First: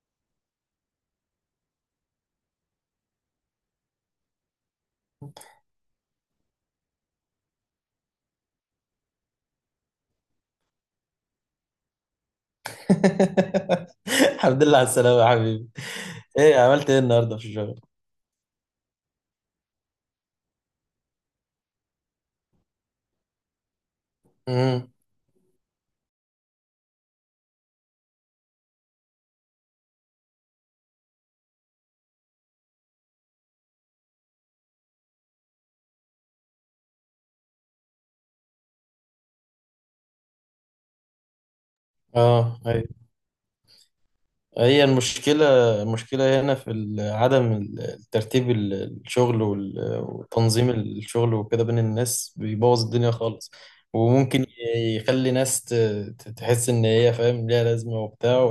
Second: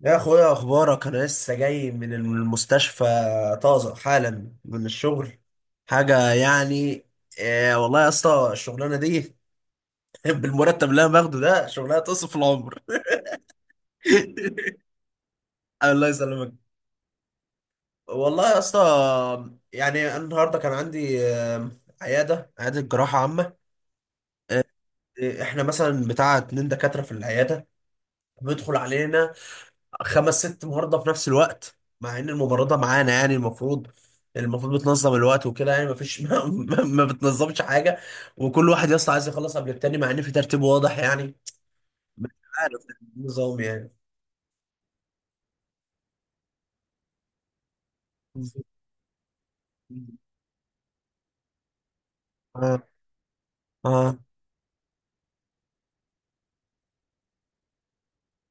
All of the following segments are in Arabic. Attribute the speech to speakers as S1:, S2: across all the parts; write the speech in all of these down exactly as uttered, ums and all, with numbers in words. S1: يا اخويا اخبارك؟ انا لسه جاي من المستشفى، طازه حالا من الشغل. حاجه يعني، إيه والله يا اسطى الشغلانه دي بالمرتب اللي انا باخده ده شغلانه تصف العمر.
S2: الحمد لله على السلامة يا حبيبي.
S1: الله يسلمك.
S2: ايه عملت ايه النهارده في الشغل؟
S1: والله يا اسطى، يعني أنا النهارده كان عندي آه، عياده عياده جراحه عامه.
S2: امم
S1: آه، احنا مثلا بتاع اتنين دكاتره في العياده، بيدخل علينا خمس ست مهارضه في نفس الوقت، مع ان المباراه ده معانا، يعني المفروض المفروض بتنظم الوقت وكده، يعني مفيش. ما, ما, ما بتنظمش حاجه، وكل واحد يا اسطى عايز يخلص قبل التاني، مع ان في ترتيب واضح يعني. مش
S2: اه ايوه.
S1: عارف النظام يعني.
S2: هي المشكلة، المشكلة هنا في ال- عدم ال- الترتيب ال- الشغل وال- وتنظيم الشغل وكده بين الناس
S1: اه،
S2: بيبوظ الدنيا خالص.
S1: اه.
S2: وممكن يخلي ناس ت- ت- تحس ان هي فاهم ليها لازمة وبتاع.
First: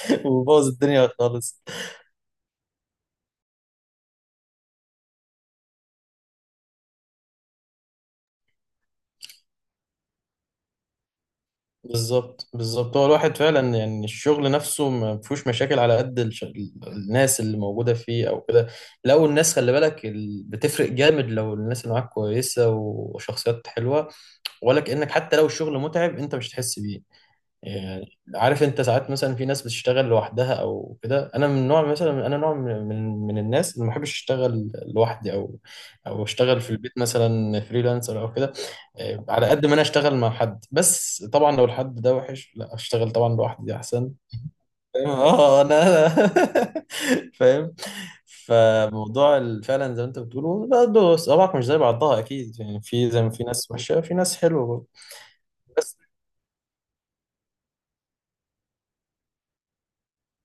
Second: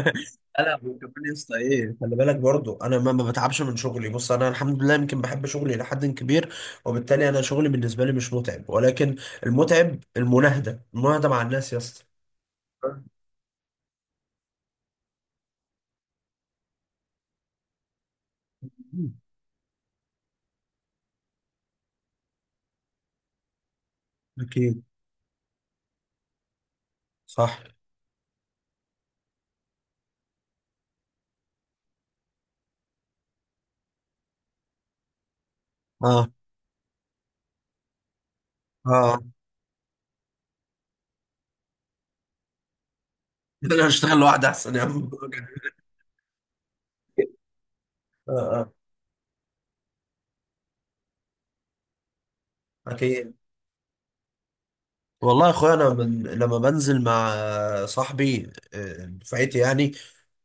S2: وبوظ
S1: انا
S2: الدنيا
S1: وكمان يا اسطى،
S2: خالص.
S1: ايه، خلي بالك برضو انا ما ما بتعبش من شغلي، بص انا الحمد لله يمكن بحب شغلي الى حد كبير، وبالتالي انا شغلي بالنسبه لي مش متعب، ولكن المتعب المناهده المناهده مع الناس يا اسطى.
S2: بالظبط بالظبط، هو الواحد فعلا يعني الشغل نفسه ما فيهوش مشاكل على قد الش... الناس اللي موجودة فيه او كده. لو الناس خلي بالك ال... بتفرق جامد لو الناس اللي معاك كويسة وشخصيات حلوة، ولا
S1: أكيد،
S2: كأنك حتى لو الشغل متعب انت مش هتحس بيه.
S1: صح،
S2: يعني عارف انت ساعات مثلا في ناس بتشتغل لوحدها او كده، انا من نوع مثلا، انا نوع من من من الناس اللي ما بحبش اشتغل لوحدي او او
S1: اه،
S2: اشتغل في البيت مثلا فريلانسر او كده.
S1: اه.
S2: آه، على قد ما انا اشتغل مع حد، بس طبعا لو الحد ده وحش لا اشتغل طبعا لوحدي
S1: انا
S2: احسن.
S1: اشتغل لوحدي احسن يا
S2: فاهم؟
S1: عم.
S2: اه انا فاهم.
S1: اه، اه،
S2: فموضوع ال- فعلا زي ما انت بتقوله برضه صوابعك مش زي بعضها اكيد، يعني في زي ما
S1: اكيد.
S2: في ناس وحشه في ناس حلوه برضه.
S1: والله يا اخويا انا
S2: بس.
S1: من لما بنزل مع صاحبي آه، دفعتي يعني،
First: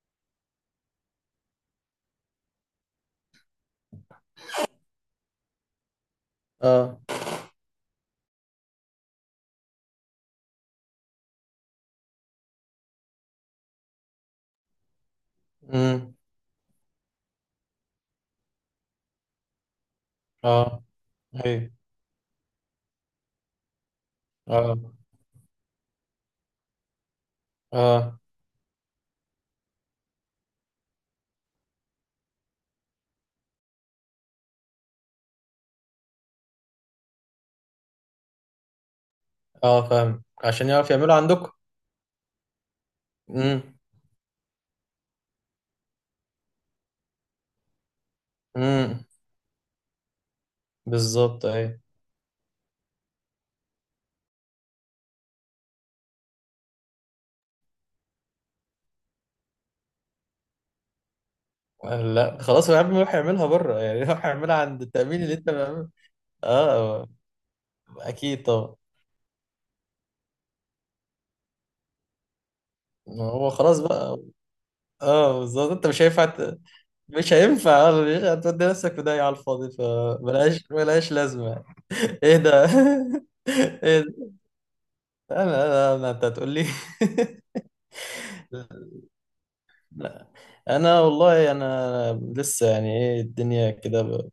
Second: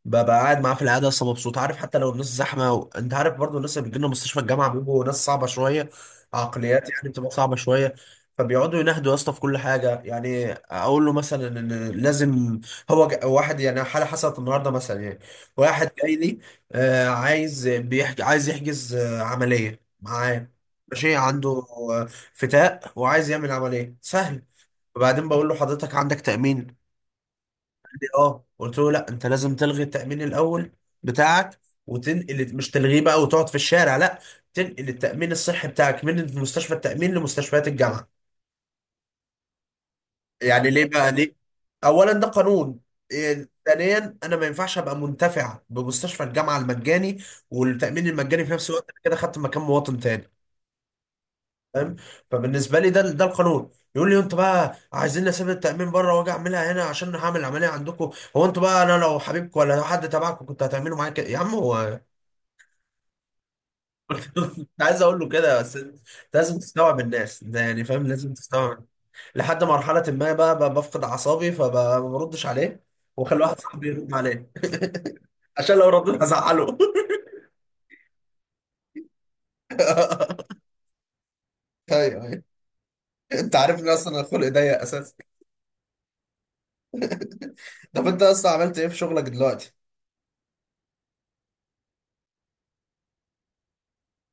S1: ببقى قاعد معاه في العياده اصلا مبسوط. عارف، حتى لو الناس زحمه و... انت عارف برضو الناس اللي بتجيلنا مستشفى الجامعه بيبقوا ناس صعبه شويه. عقليات
S2: اه.
S1: يعني بتبقى صعبه شويه، فبيقعدوا ينهدوا يا اسطى في كل حاجه. يعني اقول له مثلا ان لازم، هو ج... واحد يعني حاله حصلت النهارده مثلا يعني، واحد جاي
S2: امم.
S1: لي آه، عايز بيحج... عايز يحجز آه، عمليه معاه،
S2: اه
S1: ماشي، عنده
S2: ايوه.
S1: آه، فتاء وعايز يعمل عمليه سهل.
S2: اه
S1: وبعدين بقول له حضرتك عندك تأمين؟ قال لي
S2: اه
S1: اه. قلت له لا، انت لازم تلغي التأمين الأول بتاعك وتنقل، مش تلغيه بقى وتقعد في الشارع لا، تنقل التأمين الصحي بتاعك من مستشفى التأمين لمستشفيات الجامعة.
S2: اه. فاهم،
S1: يعني
S2: عشان
S1: ليه
S2: يعرف
S1: بقى؟
S2: يعملوا
S1: ليه؟
S2: عندكم.
S1: أولا ده قانون، إيه،
S2: امم.
S1: ثانيا انا ما ينفعش ابقى منتفع بمستشفى الجامعه المجاني والتامين المجاني في نفس الوقت، انا
S2: امم.
S1: كده خدت مكان مواطن تاني.
S2: بالظبط ايوه.
S1: فاهم؟ فبالنسبه لي ده ده القانون. يقول لي انتوا بقى عايزين اسيب التامين بره واجي اعملها هنا عشان هعمل عمليه عندكم؟ هو انتوا بقى انا لو حبيبكم ولا لو حد تبعكم كنت هتعملوا معايا كده يا عم هو؟
S2: لا خلاص يا عم يروح يعملها بره. يعني يروح يعملها
S1: كنت
S2: عند
S1: عايز اقول
S2: التأمين
S1: له
S2: اللي انت
S1: كده، بس
S2: بتعمله.
S1: انت لازم تستوعب
S2: اه
S1: الناس ده يعني، فاهم، لازم
S2: اكيد طبعا.
S1: تستوعب. لحد مرحله ما بقى, بقى بفقد اعصابي فما بردش عليه،
S2: ما
S1: واخلي
S2: هو
S1: واحد
S2: خلاص
S1: صاحبي يرد
S2: بقى.
S1: عليه.
S2: اه بالظبط،
S1: عشان
S2: انت
S1: لو
S2: مش
S1: رديت
S2: هينفع ت-
S1: هزعله.
S2: مش هينفع. آه، مش هتودي نفسك في داهية على الفاضي، فملهاش ملهاش لازمة.
S1: ايوه،
S2: ايه
S1: ايوه.
S2: ده؟
S1: انت عارف ان
S2: ايه
S1: اصلا
S2: ده؟
S1: الخلق ضيق اساسا.
S2: انا انا أنا- انت هتقول لي.
S1: طب انت اصلا عملت ايه في شغلك دلوقتي؟
S2: لا انا والله، انا لسه يعني ايه الدنيا كده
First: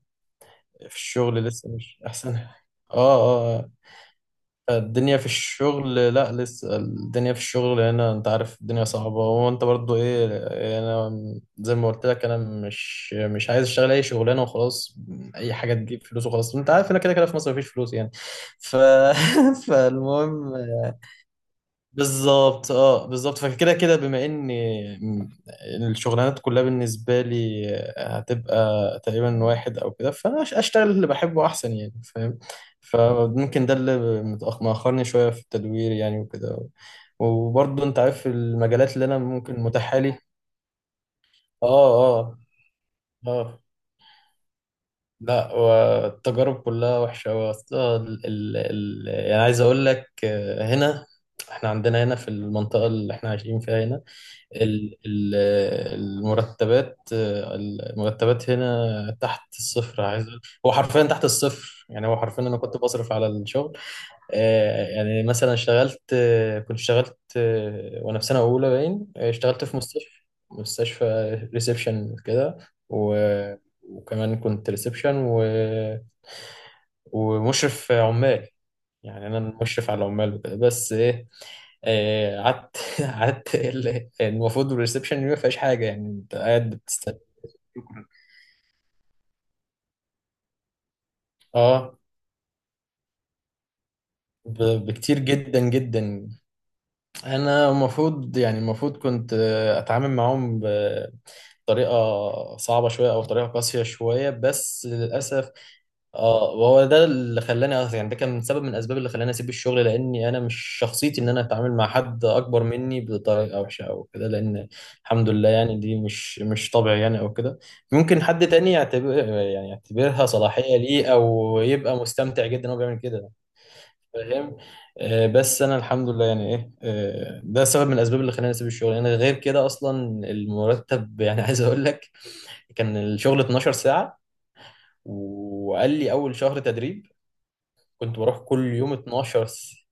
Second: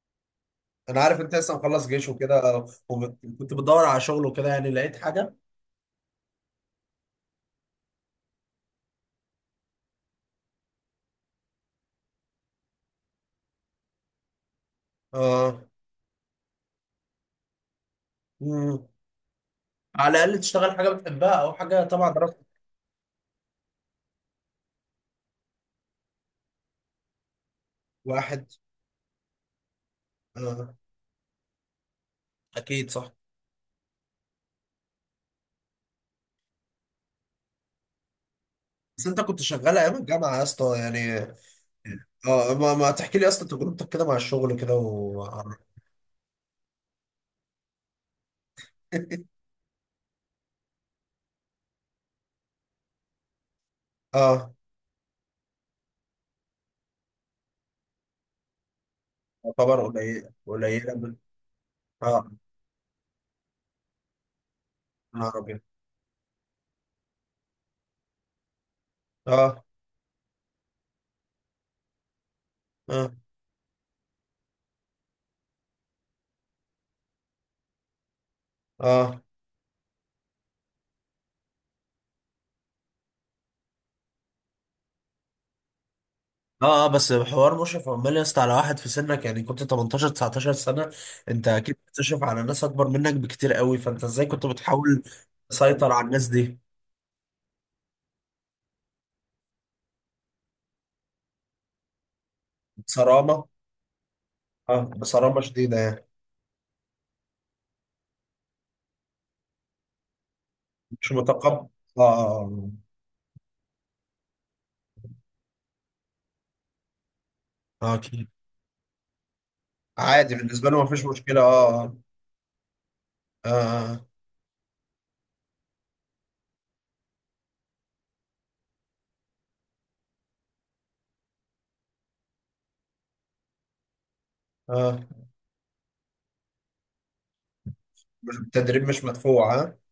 S2: في
S1: انا عارف انت
S2: الشغل
S1: لسه
S2: لسه
S1: مخلص
S2: مش
S1: جيش
S2: احسن حاجة.
S1: وكده،
S2: اه.
S1: وكنت
S2: اه. آه.
S1: بتدور على شغل وكده، يعني لقيت
S2: الدنيا في
S1: حاجه؟
S2: الشغل، لا لسه الدنيا في الشغل هنا، انت عارف الدنيا صعبة، وانت برضو ايه، يعني انا زي ما قلت لك، انا مش مش عايز اشتغل اي شغلانة وخلاص. اي
S1: اه.
S2: حاجة تجيب فلوس وخلاص، انت عارف هنا كده كده في مصر مفيش فلوس يعني. ف...
S1: مم. على الاقل
S2: فالمهم.
S1: تشتغل حاجه بتحبها او حاجه تبع دراستك.
S2: بالظبط اه بالظبط. فكده كده بما ان الشغلانات كلها بالنسبه لي
S1: واحد.
S2: هتبقى تقريبا واحد او كده، فانا أش-
S1: آه.
S2: اشتغل اللي بحبه احسن يعني، فاهم.
S1: اكيد، صح.
S2: فممكن ده اللي متأخ- مأخرني شويه في التدوير يعني وكده، وبرضه انت عارف المجالات اللي
S1: بس
S2: انا
S1: انت كنت
S2: ممكن
S1: شغال ايام
S2: متاحه لي.
S1: الجامعه يا اسطى يعني؟
S2: اه. اه.
S1: اه، ما, ما تحكي لي يا اسطى
S2: اه.
S1: تجربتك كده مع الشغل كده و.
S2: لا والتجارب كلها وحشه أوي. أصل ال ال ال يعني عايز اقول لك، آه، هنا احنا عندنا هنا في المنطقه اللي احنا عايشين فيها هنا
S1: اه.
S2: ال- ال- المرتبات، المرتبات هنا تحت
S1: تعتبر
S2: الصفر. عايز
S1: قليله
S2: أقول، هو
S1: قليله
S2: حرفيا
S1: من-.
S2: تحت الصفر، يعني هو
S1: اه،
S2: حرفيا انا كنت بصرف على الشغل. آه، يعني
S1: نهار
S2: مثلا
S1: ابيض،
S2: اشتغلت، آه، كنت اشتغلت، آه، وانا في سنه اولى باين، آه،
S1: اه،
S2: اشتغلت في مستشفى، مستشفى ريسبشن كده،
S1: اه،
S2: و وكمان كنت ريسبشن ومشرف عمال.
S1: اه،
S2: يعني انا المشرف على العمال وكده، بس ايه، آه، قعدت قعدت ال- المفروض الريسبشن ما فيهاش حاجه يعني، انت قاعد
S1: اه، اه. بس
S2: بتستنى.
S1: حوار مشرف
S2: شكرا.
S1: عمال يا اسطى على واحد في سنك، يعني كنت تمنتاشر لتسعتاشر سنة، انت اكيد
S2: اه
S1: بتشرف على ناس اكبر منك بكتير قوي، فانت ازاي كنت
S2: ب-
S1: بتحاول
S2: بكتير جدا
S1: تسيطر على الناس
S2: جدا.
S1: دي؟
S2: انا المفروض يعني، المفروض كنت آه، اتعامل معاهم طريقة صعبة شوية أو
S1: بصرامة،
S2: طريقة قاسية شوية،
S1: اه،
S2: بس
S1: بصرامة
S2: للأسف.
S1: شديدة يعني.
S2: اه وهو ده اللي خلاني أصلاً، يعني ده كان سبب من الأسباب اللي خلاني أسيب الشغل، لأني أنا مش
S1: مش
S2: شخصيتي إن أنا
S1: متقبل،
S2: أتعامل مع حد
S1: اه،
S2: أكبر
S1: اه،
S2: مني بطريقة وحشة أو كده، لأن الحمد لله يعني دي مش مش طبعي يعني أو كده.
S1: اه، اه،
S2: ممكن
S1: اكيد.
S2: حد تاني يعتبر، يعني يعتبرها
S1: عادي بالنسبة
S2: صلاحية
S1: له مفيش
S2: ليه
S1: مشكلة،
S2: أو
S1: اه،
S2: يبقى مستمتع جدا وهو بيعمل كده.
S1: اه، اه.
S2: فاهم. آه، بس أنا الحمد لله يعني إيه، آه، ده سبب من الأسباب اللي خلاني أسيب الشغل. أنا غير كده أصلا، المرتب يعني. عايز أقول لك، كان الشغل اتناشر ساعة.
S1: آه.
S2: وقال لي أول شهر تدريب، كنت بروح
S1: مش-
S2: كل
S1: التدريب
S2: يوم
S1: مش
S2: 12
S1: مدفوع؟ اه،
S2: س...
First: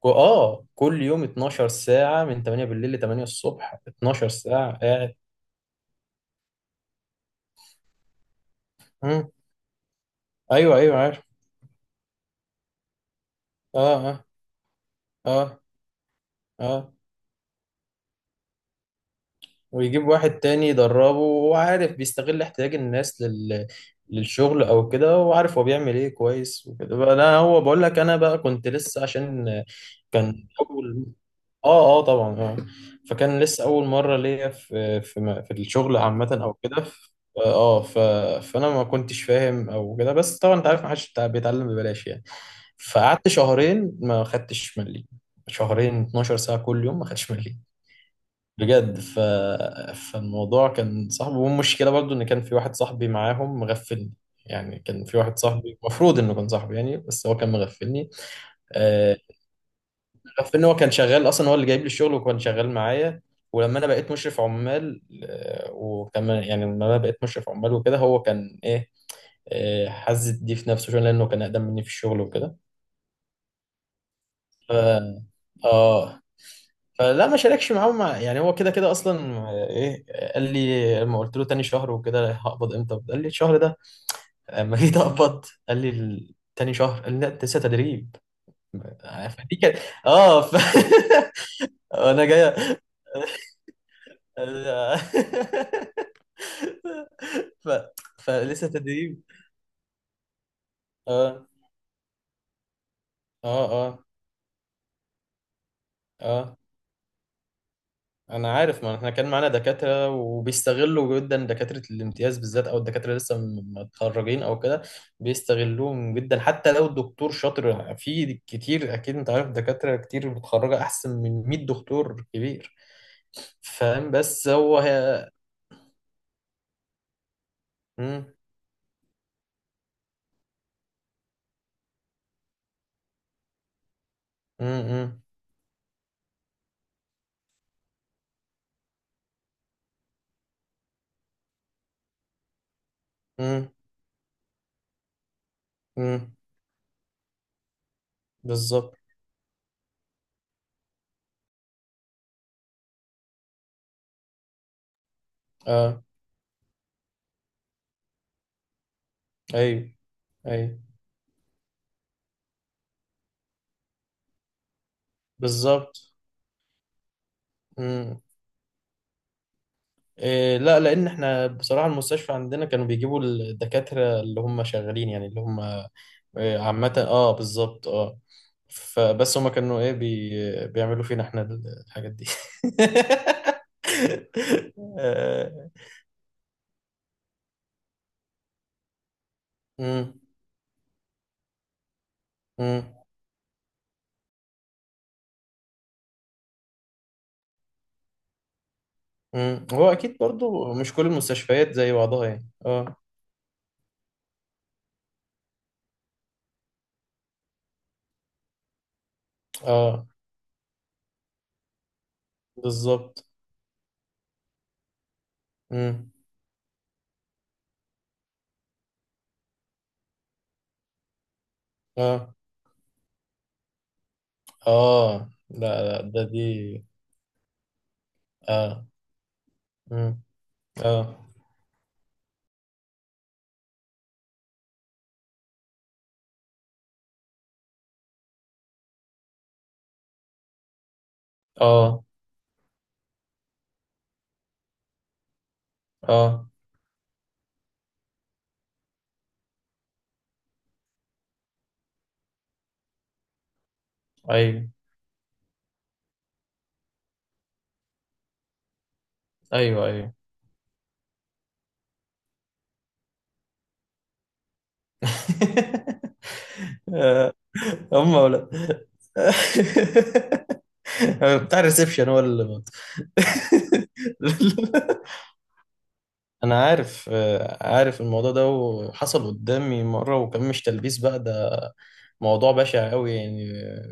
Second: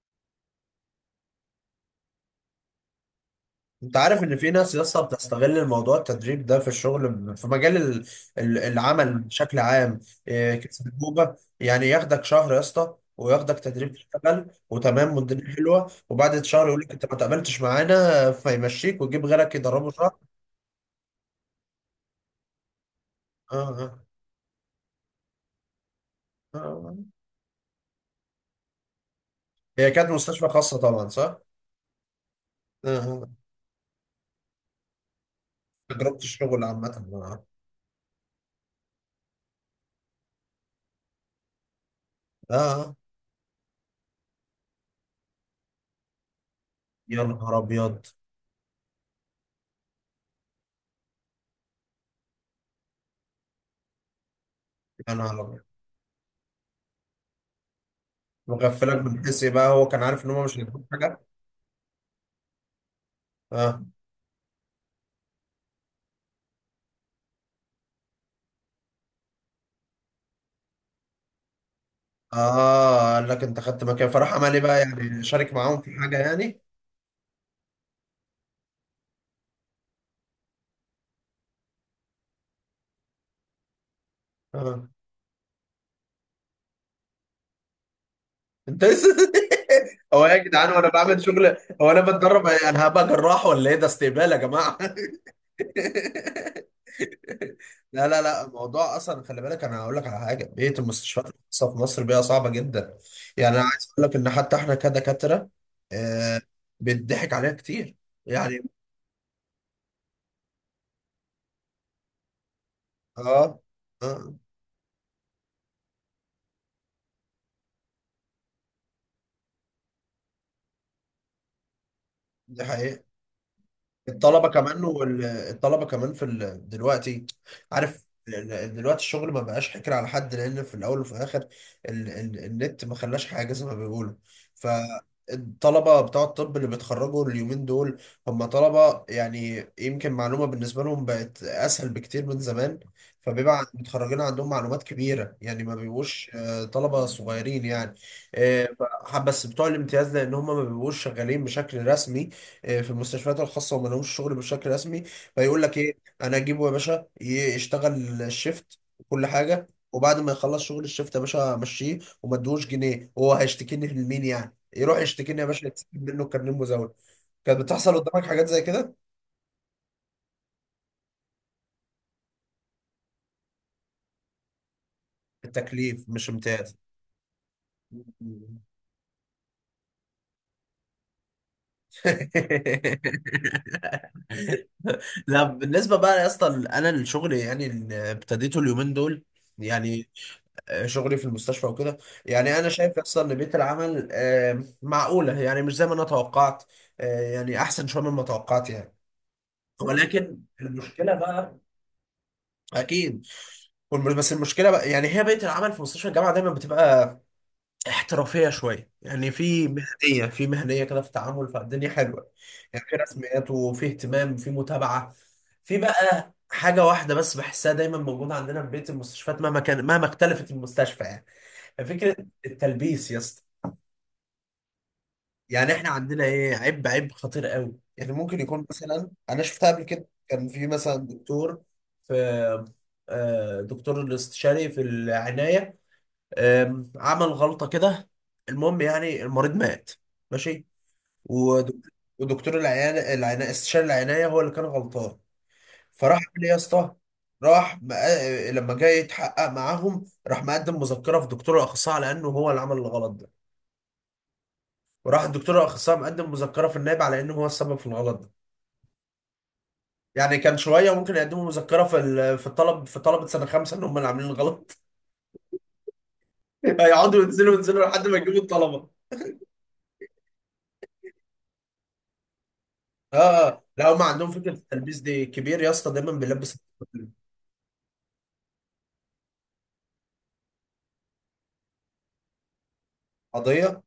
S2: كو- آه كل يوم اتناشر ساعة من تمانية بالليل ل تمانية الصبح،
S1: انت عارف
S2: اتناشر
S1: ان في ناس
S2: ساعة
S1: لسه
S2: قاعد.
S1: بتستغل الموضوع التدريب ده في الشغل، في مجال ال- ال- العمل
S2: مم.
S1: بشكل عام. إيه،
S2: أيوه أيوه عارف.
S1: كسبوبه يعني، ياخدك شهر يا اسطى وياخدك تدريب،
S2: آه. آه.
S1: تشتغل وتمام والدنيا
S2: آه.
S1: حلوه، وبعد شهر يقول لك
S2: آه.
S1: انت ما تقبلتش معانا، فيمشيك ويجيب غيرك يدربه
S2: ويجيب
S1: شهر.
S2: واحد تاني يدربه، وهو عارف بيستغل احتياج الناس لل...
S1: آه، آه،
S2: للشغل أو كده، وعارف هو بيعمل إيه
S1: آه.
S2: كويس
S1: آه.
S2: وكده بقى. لا هو بقول لك أنا بقى كنت لسه عشان
S1: هي كانت مستشفى
S2: كان
S1: خاصه
S2: أول.
S1: طبعا صح؟
S2: اه اه طبعا اه.
S1: آه، آه.
S2: فكان
S1: آه.
S2: لسه اول مره ليا في في م- في الشغل
S1: تجربه
S2: عامه او
S1: الشغل
S2: كده.
S1: عامه.
S2: ف-
S1: آه،
S2: اه ف، فانا ما كنتش فاهم او كده، بس طبعا انت عارف ما حدش بتاع- بيتعلم ببلاش يعني.
S1: آه. آه، آه.
S2: فقعدت شهرين ما خدتش مليم، شهرين اتناشر ساعه كل يوم ما
S1: يا
S2: خدتش
S1: نهار
S2: مليم
S1: ابيض.
S2: بجد. ف... فالموضوع كان صعب، والمشكله برضو ان كان في واحد صاحبي معاهم مغفلني. يعني كان
S1: يا
S2: في واحد
S1: نهار ابيض،
S2: صاحبي المفروض انه كان صاحبي يعني، بس هو كان مغفلني.
S1: مغفلك
S2: آه،
S1: من حسي بقى. هو كان عارف ان هم مش
S2: في ان هو
S1: هيجيبوا
S2: كان
S1: حاجه.
S2: شغال اصلا، هو اللي جايب لي الشغل وكان شغال معايا. ولما
S1: آه.
S2: انا بقيت مشرف عمال، آه، وكان يعني لما انا بقيت مشرف عمال وكده هو كان ايه، آه، حز دي في نفسه شويه لانه كان اقدم مني في الشغل وكده.
S1: اه، قال لك انت خدت مكان؟ فراح عمل ايه
S2: ف
S1: بقى، يعني شارك معاهم في حاجه
S2: اه،
S1: يعني؟
S2: فلا ما شاركش معاه، مع يعني هو كده كده اصلا. آه، ايه آه، قال لي لما قلت له تاني شهر وكده هقبض امتى، قال لي الشهر ده. اما
S1: اه،
S2: جيت اقبض قال لي ال- تاني شهر، قال لي لا انت لسه تدريب.
S1: انت لسه.
S2: آه، فدي كانت
S1: هو إيه يا
S2: اه ف...
S1: جدعان؟ وانا بعمل شغل، هو انا
S2: انا
S1: بتدرب إيه؟
S2: جاي
S1: انا هبقى جراح ولا ايه، ده استقبال يا
S2: ال-
S1: جماعه.
S2: ف...
S1: لا لا لا،
S2: فلسه
S1: الموضوع
S2: تدريب.
S1: اصلا خلي بالك، انا هقول لك على حاجه، بيئه المستشفيات
S2: اه.
S1: الخاصه في مصر بيئه صعبه جدا. يعني انا
S2: اه.
S1: عايز
S2: اه.
S1: اقول لك ان حتى احنا كدكاتره آه
S2: اه.
S1: بيتضحك علينا كتير
S2: انا
S1: يعني.
S2: عارف، ما احنا كان معانا دكاتره، وبيستغلوا جدا دكاتره الامتياز بالذات، او الدكاتره لسه
S1: اه،
S2: م-
S1: اه،
S2: متخرجين او كده. بيستغلوهم جدا، حتى لو الدكتور شاطر في كتير، اكيد انت عارف دكاتره كتير متخرجه احسن من مئة دكتور
S1: دي
S2: كبير.
S1: حقيقه.
S2: فاهم؟
S1: الطلبه
S2: بس هو
S1: كمان،
S2: هي.
S1: والطلبه كمان في ال... دلوقتي. عارف
S2: مم.
S1: ال- ال- دلوقتي الشغل ما بقاش حكر على حد، لان في الاول وفي الاخر ال... ال... النت ما خلاش حاجه زي ما بيقولوا.
S2: مم.
S1: فالطلبه بتوع الطب اللي بيتخرجوا اليومين دول، هم طلبه يعني يمكن معلومه بالنسبه لهم بقت اسهل بكتير من زمان، فبيبقى عن-
S2: مم.
S1: متخرجين عندهم معلومات كبيره، يعني ما بيبقوش
S2: مم.
S1: آه، طلبه صغيرين يعني. آه،
S2: بالظبط.
S1: ف- بس بتوع الامتياز، لان هم ما بيبقوش شغالين بشكل رسمي آه، في المستشفيات الخاصه، وما لهمش شغل بشكل رسمي، فيقول لك ايه،
S2: اه
S1: انا اجيبه يا باشا ي- يشتغل الشيفت وكل حاجه،
S2: ايوه
S1: وبعد ما يخلص
S2: ايوه
S1: شغل الشيفت يا باشا امشيه وما ادوش جنيه، وهو هيشتكيني لمين يعني؟ يروح يشتكيني يا باشا يتسحب
S2: بالظبط.
S1: منه كارنيه مزاول. كانت بتحصل قدامك حاجات زي كده؟
S2: إيه لا، لان احنا بصراحه المستشفى عندنا كانوا بيجيبوا الدكاتره اللي هم شغالين يعني اللي هم
S1: التكليف مش
S2: إيه
S1: امتياز.
S2: عامه، اه بالظبط اه. فبس هم كانوا ايه بي بيعملوا فينا احنا الحاجات دي.
S1: لا،
S2: آه،
S1: بالنسبة بقى يا اسطى، انا الشغل يعني اللي ابتديته اليومين دول، يعني
S2: مم.
S1: آه، شغلي في المستشفى وكده، يعني انا
S2: مم.
S1: شايف اصلا ان بيئه العمل آه، معقوله، يعني مش زي ما انا توقعت، آه، يعني احسن شويه مما توقعت يعني.
S2: مم. هو اكيد
S1: ولكن
S2: برضو مش كل
S1: المشكله بقى،
S2: المستشفيات زي بعضها يعني اه.
S1: اكيد، والم- بس المشكله بقى يعني، هي بيئه العمل في مستشفى الجامعه دايما بتبقى احترافيه شويه، يعني في
S2: اه
S1: مهنيه، في مهنيه كده في التعامل، فالدنيا حلوه. يعني في
S2: بالظبط.
S1: رسميات وفي اهتمام وفي متابعه. في
S2: مم.
S1: بقى حاجه واحده بس بحسها دايما موجوده عندنا في بيئه المستشفيات، مهما كان، مهما اختلفت المستشفى يعني، فكرة
S2: اه
S1: التلبيس يا اسطى.
S2: اه لا
S1: يعني احنا
S2: لا
S1: عندنا
S2: ده دي.
S1: ايه، عيب عيب خطير قوي. يعني ممكن يكون
S2: اه.
S1: مثلا، انا شفتها قبل كده،
S2: مم.
S1: كان في مثلا
S2: اه
S1: دكتور في آه، دكتور الاستشاري في العناية، آم، عمل غلطة كده، المهم يعني المريض مات، ماشي. ودك-
S2: اه
S1: ودكتور العناية، العناية استشاري العناية هو اللي كان غلطان. فراح عمل
S2: اه
S1: ايه يا اسطى؟ راح مق- لما جاي يتحقق معاهم، راح مقدم مذكرة في دكتور الأخصائي على إنه هو اللي عمل الغلط ده،
S2: ايوه
S1: وراح الدكتور الاخصائي مقدم مذكره في النائب على انه هو السبب في الغلط ده.
S2: ايوه ايوه.
S1: يعني كان شويه ممكن يقدموا مذكره في ال- في الطلب، في طلبه سنه خمسه ان هم اللي عاملين الغلط. هيقعدوا
S2: آه،
S1: ينزلوا ينزلوا لحد
S2: هم
S1: ما يجيبوا
S2: ولا
S1: الطلبه.
S2: بتاع الريسبشن هو اللي
S1: اه، اه، لا هم عندهم فكره التلبيس دي كبير يا اسطى، دايما بيلبس
S2: انا عارف.
S1: الطلبة.
S2: آه، عارف الموضوع ده وحصل قدامي مره، وكان مش تلبيس بقى ده، موضوع بشع قوي يعني.
S1: قضيه.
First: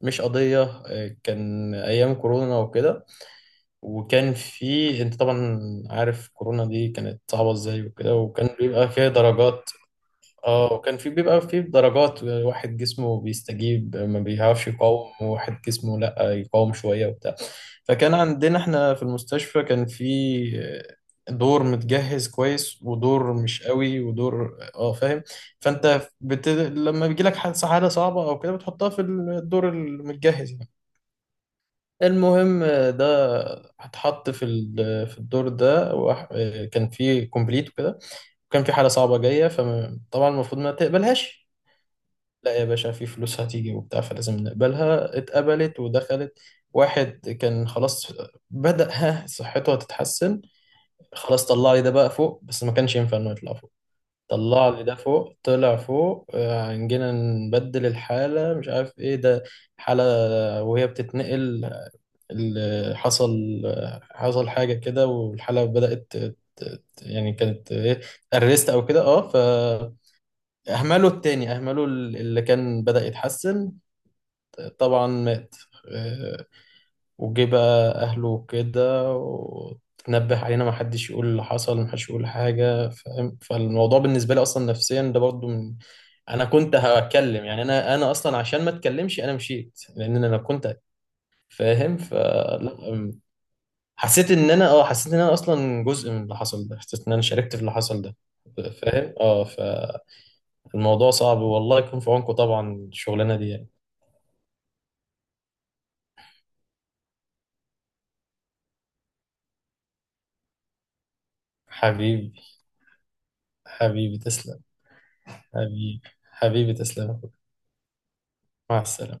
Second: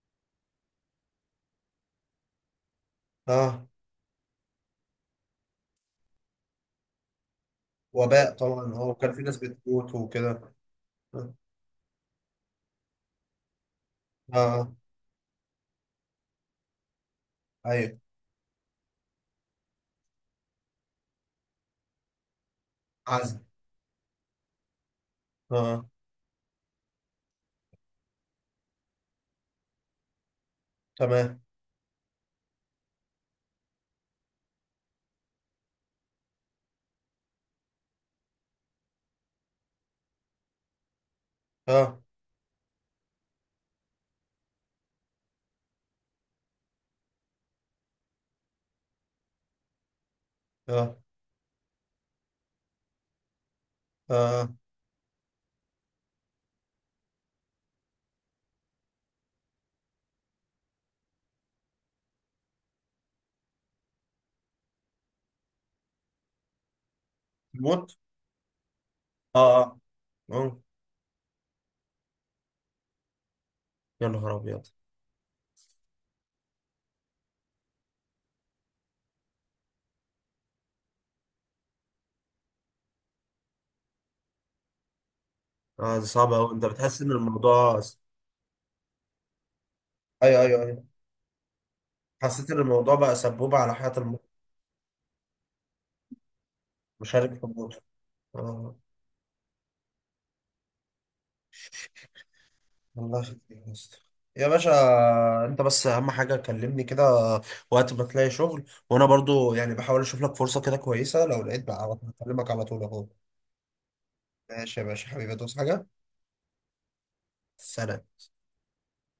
S2: مش قضيه، آه، كان ايام كورونا وكده،
S1: اه،
S2: وكان في، انت طبعا عارف كورونا دي كانت صعبه ازاي وكده،
S1: وباء
S2: وكان
S1: طبعا،
S2: بيبقى
S1: هو
S2: فيها
S1: كان في ناس
S2: درجات.
S1: بتموت وكده.
S2: اه كان في،
S1: اه،
S2: بيبقى في درجات، واحد جسمه بيستجيب ما بيعرفش
S1: اه،
S2: يقاوم، وواحد جسمه لا يقاوم شوية وبتاع.
S1: ايوه.
S2: فكان عندنا احنا في المستشفى كان في دور متجهز كويس ودور
S1: عزل،
S2: مش قوي ودور، اه فاهم.
S1: اه.
S2: فانت بت... لما بيجي لك حادثة حالة صعبة او كده بتحطها في الدور المتجهز يعني.
S1: تمام.
S2: المهم ده، هتحط في ال- في الدور ده، وح- كان في كومبليت وكده، وكان في حالة صعبة جاية. فطبعا المفروض ما تقبلهاش.
S1: اه،
S2: لا يا باشا في فلوس هتيجي وبتاع فلازم نقبلها. اتقبلت ودخلت. واحد كان خلاص بدأ ها صحته هتتحسن،
S1: اه،
S2: خلاص طلع لي ده بقى فوق، بس ما كانش ينفع انه يطلع فوق.
S1: اه.
S2: طلع لي ده فوق، طلع فوق، آه، جينا نبدل الحالة مش عارف ايه ده، حالة وهي بتتنقل، اللي حصل حصل حاجة كده، والحالة بدأت ت- ت- يعني كانت
S1: موت.
S2: ايه، ارست او كده اه. ف،
S1: اه، اه. آه.
S2: اهملوا التاني، اهملوا اللي كان بدأ يتحسن.
S1: يا نهار ابيض.
S2: طبعا مات. آه، وجه بقى أهله وكده وتنبه علينا ما حدش يقول اللي حصل، ما حدش يقول حاجة. فاهم، فالموضوع بالنسبة لي أصلا نفسيا ده برضو من،
S1: اه، دي صعبه
S2: أنا
S1: قوي، انت
S2: كنت
S1: بتحس ان
S2: هتكلم يعني،
S1: الموضوع.
S2: أنا أنا أصلا عشان ما أتكلمش أنا مشيت، لأن أنا
S1: ايوه، ايوه،
S2: كنت
S1: ايوه.
S2: فاهم.
S1: حسيت ان
S2: فلا،
S1: الموضوع بقى
S2: أم،
S1: سبوبه على حياه.
S2: حسيت إن أنا أه، حسيت إن أنا أصلا جزء من اللي حصل ده، حسيت إن أنا
S1: المشارك في
S2: شاركت في اللي
S1: الموضوع.
S2: حصل ده.
S1: آه.
S2: فاهم اه. فالموضوع صعب، والله يكون في عونكم طبعا
S1: الله
S2: الشغلانة
S1: يخليك
S2: دي يعني.
S1: يا اسطى. يا باشا، انت بس اهم حاجه كلمني كده وقت ما تلاقي شغل، وانا برضو يعني بحاول اشوف لك فرصه كده كويسه، لو لقيت بقى على طول-
S2: حبيبي،
S1: بكلمك على طول اهو.
S2: حبيبي تسلم.
S1: ماشي يا باشا، حبيبي ادوس حاجه.
S2: حبيبي، حبيبي تسلم يا أخوي.
S1: سلام.
S2: مع السلامة.